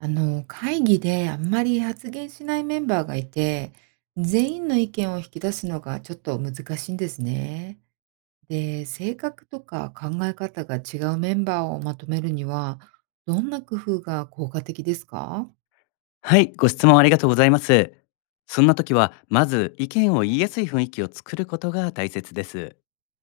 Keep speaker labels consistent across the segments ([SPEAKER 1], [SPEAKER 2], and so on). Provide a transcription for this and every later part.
[SPEAKER 1] 会議であんまり発言しないメンバーがいて、全員の意見を引き出すのがちょっと難しいんですね。で、性格とか考え方が違うメンバーをまとめるには、どんな工夫が効果的ですか？
[SPEAKER 2] はい、ご質問ありがとうございます。そんな時は、まず意見を言いやすい雰囲気を作ることが大切です。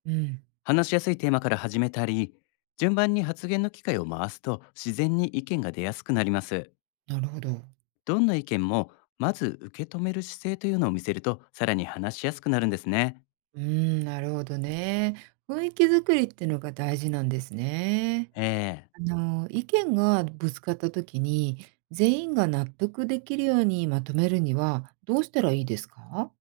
[SPEAKER 1] うん、
[SPEAKER 2] 話しやすいテーマから始めたり、順番に発言の機会を回すと自然に意見が出やすくなります。
[SPEAKER 1] なるほど。
[SPEAKER 2] どんな意見も、まず受け止める姿勢というのを見せると、さらに話しやすくなるんですね。
[SPEAKER 1] うん、なるほどね。雰囲気作りってのが大事なんですね。
[SPEAKER 2] ええ。
[SPEAKER 1] 意見がぶつかった時に、全員が納得できるようにまとめるには、どうしたらいいですか？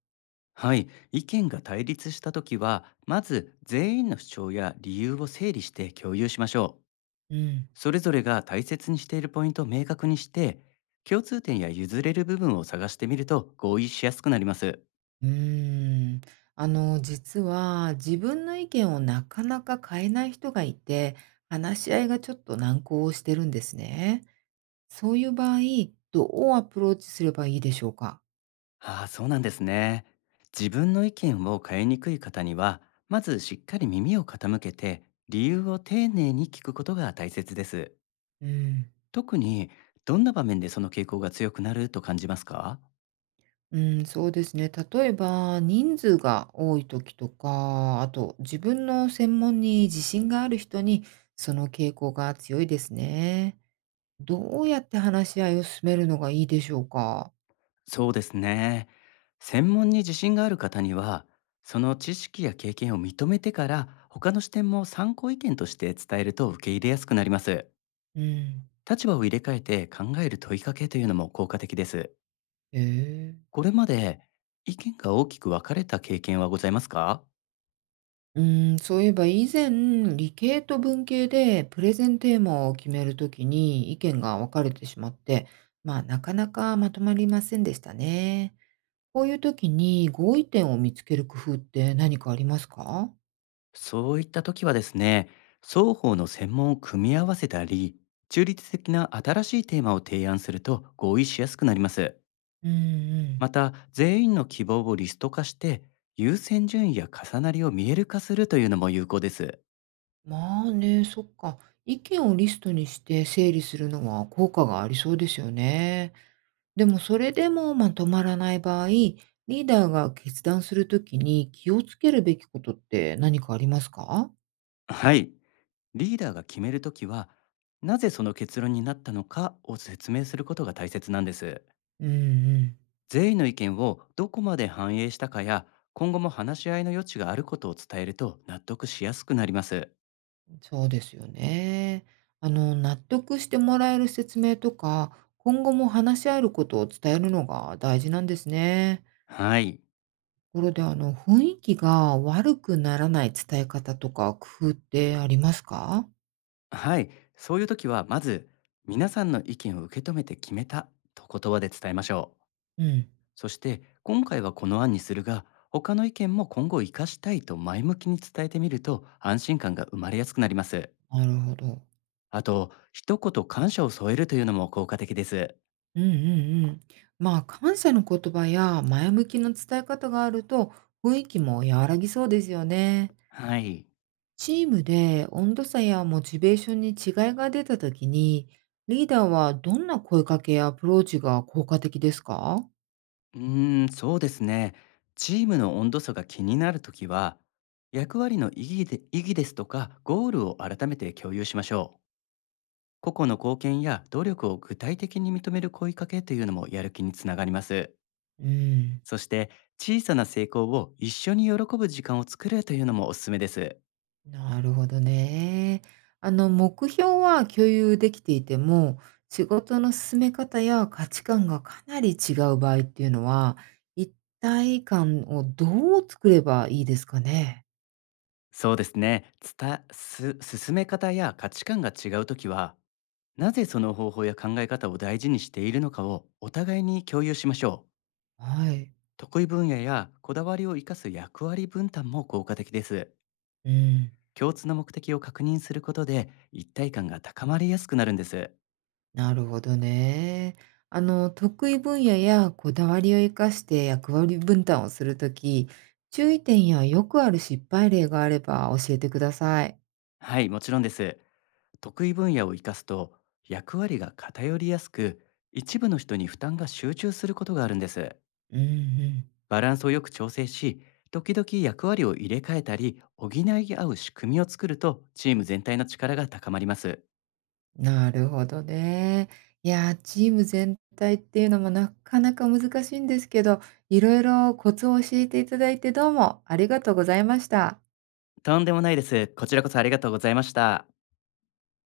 [SPEAKER 2] はい、意見が対立した時は、まず全員の主張や理由を整理して共有しましょう。
[SPEAKER 1] うん。
[SPEAKER 2] それぞれが大切にしているポイントを明確にして、共通点や譲れる部分を探してみると合意しやすくなります。
[SPEAKER 1] うーん。実は自分の意見をなかなか変えない人がいて、話し合いがちょっと難航してるんですね。そういう場合、どうアプローチすればいいでしょうか？
[SPEAKER 2] ああ、そうなんですね。自分の意見を変えにくい方には、まずしっかり耳を傾けて、理由を丁寧に聞くことが大切です。
[SPEAKER 1] うん。
[SPEAKER 2] 特に、どんな場面でその傾向が強くなると感じますか？
[SPEAKER 1] うん、そうですね。例えば、人数が多い時とか、あと自分の専門に自信がある人に、その傾向が強いですね。どうやって話し合いを進めるのがいいでしょうか？
[SPEAKER 2] そうですね。専門に自信がある方には、その知識や経験を認めてから、他の視点も参考意見として伝えると受け入れやすくなります。
[SPEAKER 1] うん。
[SPEAKER 2] 立場を入れ替えて考える問いかけというのも効果的です。
[SPEAKER 1] え。
[SPEAKER 2] これまで意見が大きく分かれた経験はございますか？
[SPEAKER 1] うーん、そういえば以前、理系と文系でプレゼンテーマを決めるときに意見が分かれてしまって、まあなかなかまとまりませんでしたね。こういうときに合意点を見つける工夫って何かありますか？
[SPEAKER 2] そういった時はですね、双方の専門を組み合わせたり、中立的な新しいテーマを提案すると合意しやすくなります。
[SPEAKER 1] うんうん。
[SPEAKER 2] また、全員の希望をリスト化して、優先順位や重なりを見える化するというのも有効です。
[SPEAKER 1] まあね、そっか。意見をリストにして整理するのは効果がありそうですよね。でもそれでもまとまらない場合、リーダーが決断するときに気をつけるべきことって何かありますか？
[SPEAKER 2] はい。リーダーが決めるときは、なぜその結論になったのかを説明することが大切なんです。
[SPEAKER 1] うん
[SPEAKER 2] 全員の意見をどこまで反映したかや、今後も話し合いの余地があることを伝えると納得しやすくなります。
[SPEAKER 1] うん、そうですよね。納得してもらえる説明とか、今後も話し合えることを伝えるのが大事なんですね。
[SPEAKER 2] はい。
[SPEAKER 1] ところで、雰囲気が悪くならない伝え方とか工夫ってありますか？
[SPEAKER 2] はい。そういうときは、まず、皆さんの意見を受け止めて決めたと言葉で伝えましょう。
[SPEAKER 1] うん、
[SPEAKER 2] そして今回はこの案にするが、他の意見も今後活かしたいと前向きに伝えてみると安心感が生まれやすくなります。
[SPEAKER 1] なるほど。
[SPEAKER 2] あと一言感謝を添えるというのも効果的です。
[SPEAKER 1] うんうんうん。まあ、感謝の言葉や前向きな伝え方があると、雰囲気も和らぎそうですよね。
[SPEAKER 2] はい。
[SPEAKER 1] チームで温度差やモチベーションに違いが出たときに、リーダーはどんな声かけやアプローチが効果的ですか？
[SPEAKER 2] そうですね。チームの温度差が気になるときは、役割の意義で、意義ですとかゴールを改めて共有しましょう。個々の貢献や努力を具体的に認める声かけというのもやる気につながります。
[SPEAKER 1] うん、
[SPEAKER 2] そして小さな成功を一緒に喜ぶ時間を作るというのもおすすめです。
[SPEAKER 1] なるほどね。目標は共有できていても、仕事の進め方や価値観がかなり違う場合っていうのは、一体感をどう作ればいいですかね？
[SPEAKER 2] そうですね。伝す進め方や価値観が違うときは、なぜその方法や考え方を大事にしているのかをお互いに共有しましょう。
[SPEAKER 1] はい。
[SPEAKER 2] 得意分野やこだわりを生かす役割分担も効果的です。
[SPEAKER 1] うん。
[SPEAKER 2] 共通の目的を確認することで一体感が高まりやすくなるんです。
[SPEAKER 1] なるほどね。得意分野やこだわりを生かして役割分担をするとき、注意点やよくある失敗例があれば教えてください。
[SPEAKER 2] はい、もちろんです。得意分野を生かすと役割が偏りやすく、一部の人に負担が集中することがあるんです。
[SPEAKER 1] うんうん。
[SPEAKER 2] バランスをよく調整し、時々役割を入れ替えたり補い合う仕組みを作るとチーム全体の力が高まります。
[SPEAKER 1] なるほどね。いやー、チーム全体っていうのもなかなか難しいんですけど、いろいろコツを教えていただいてどうもありがとうございました。
[SPEAKER 2] とんでもないです。こちらこそありがとうございました。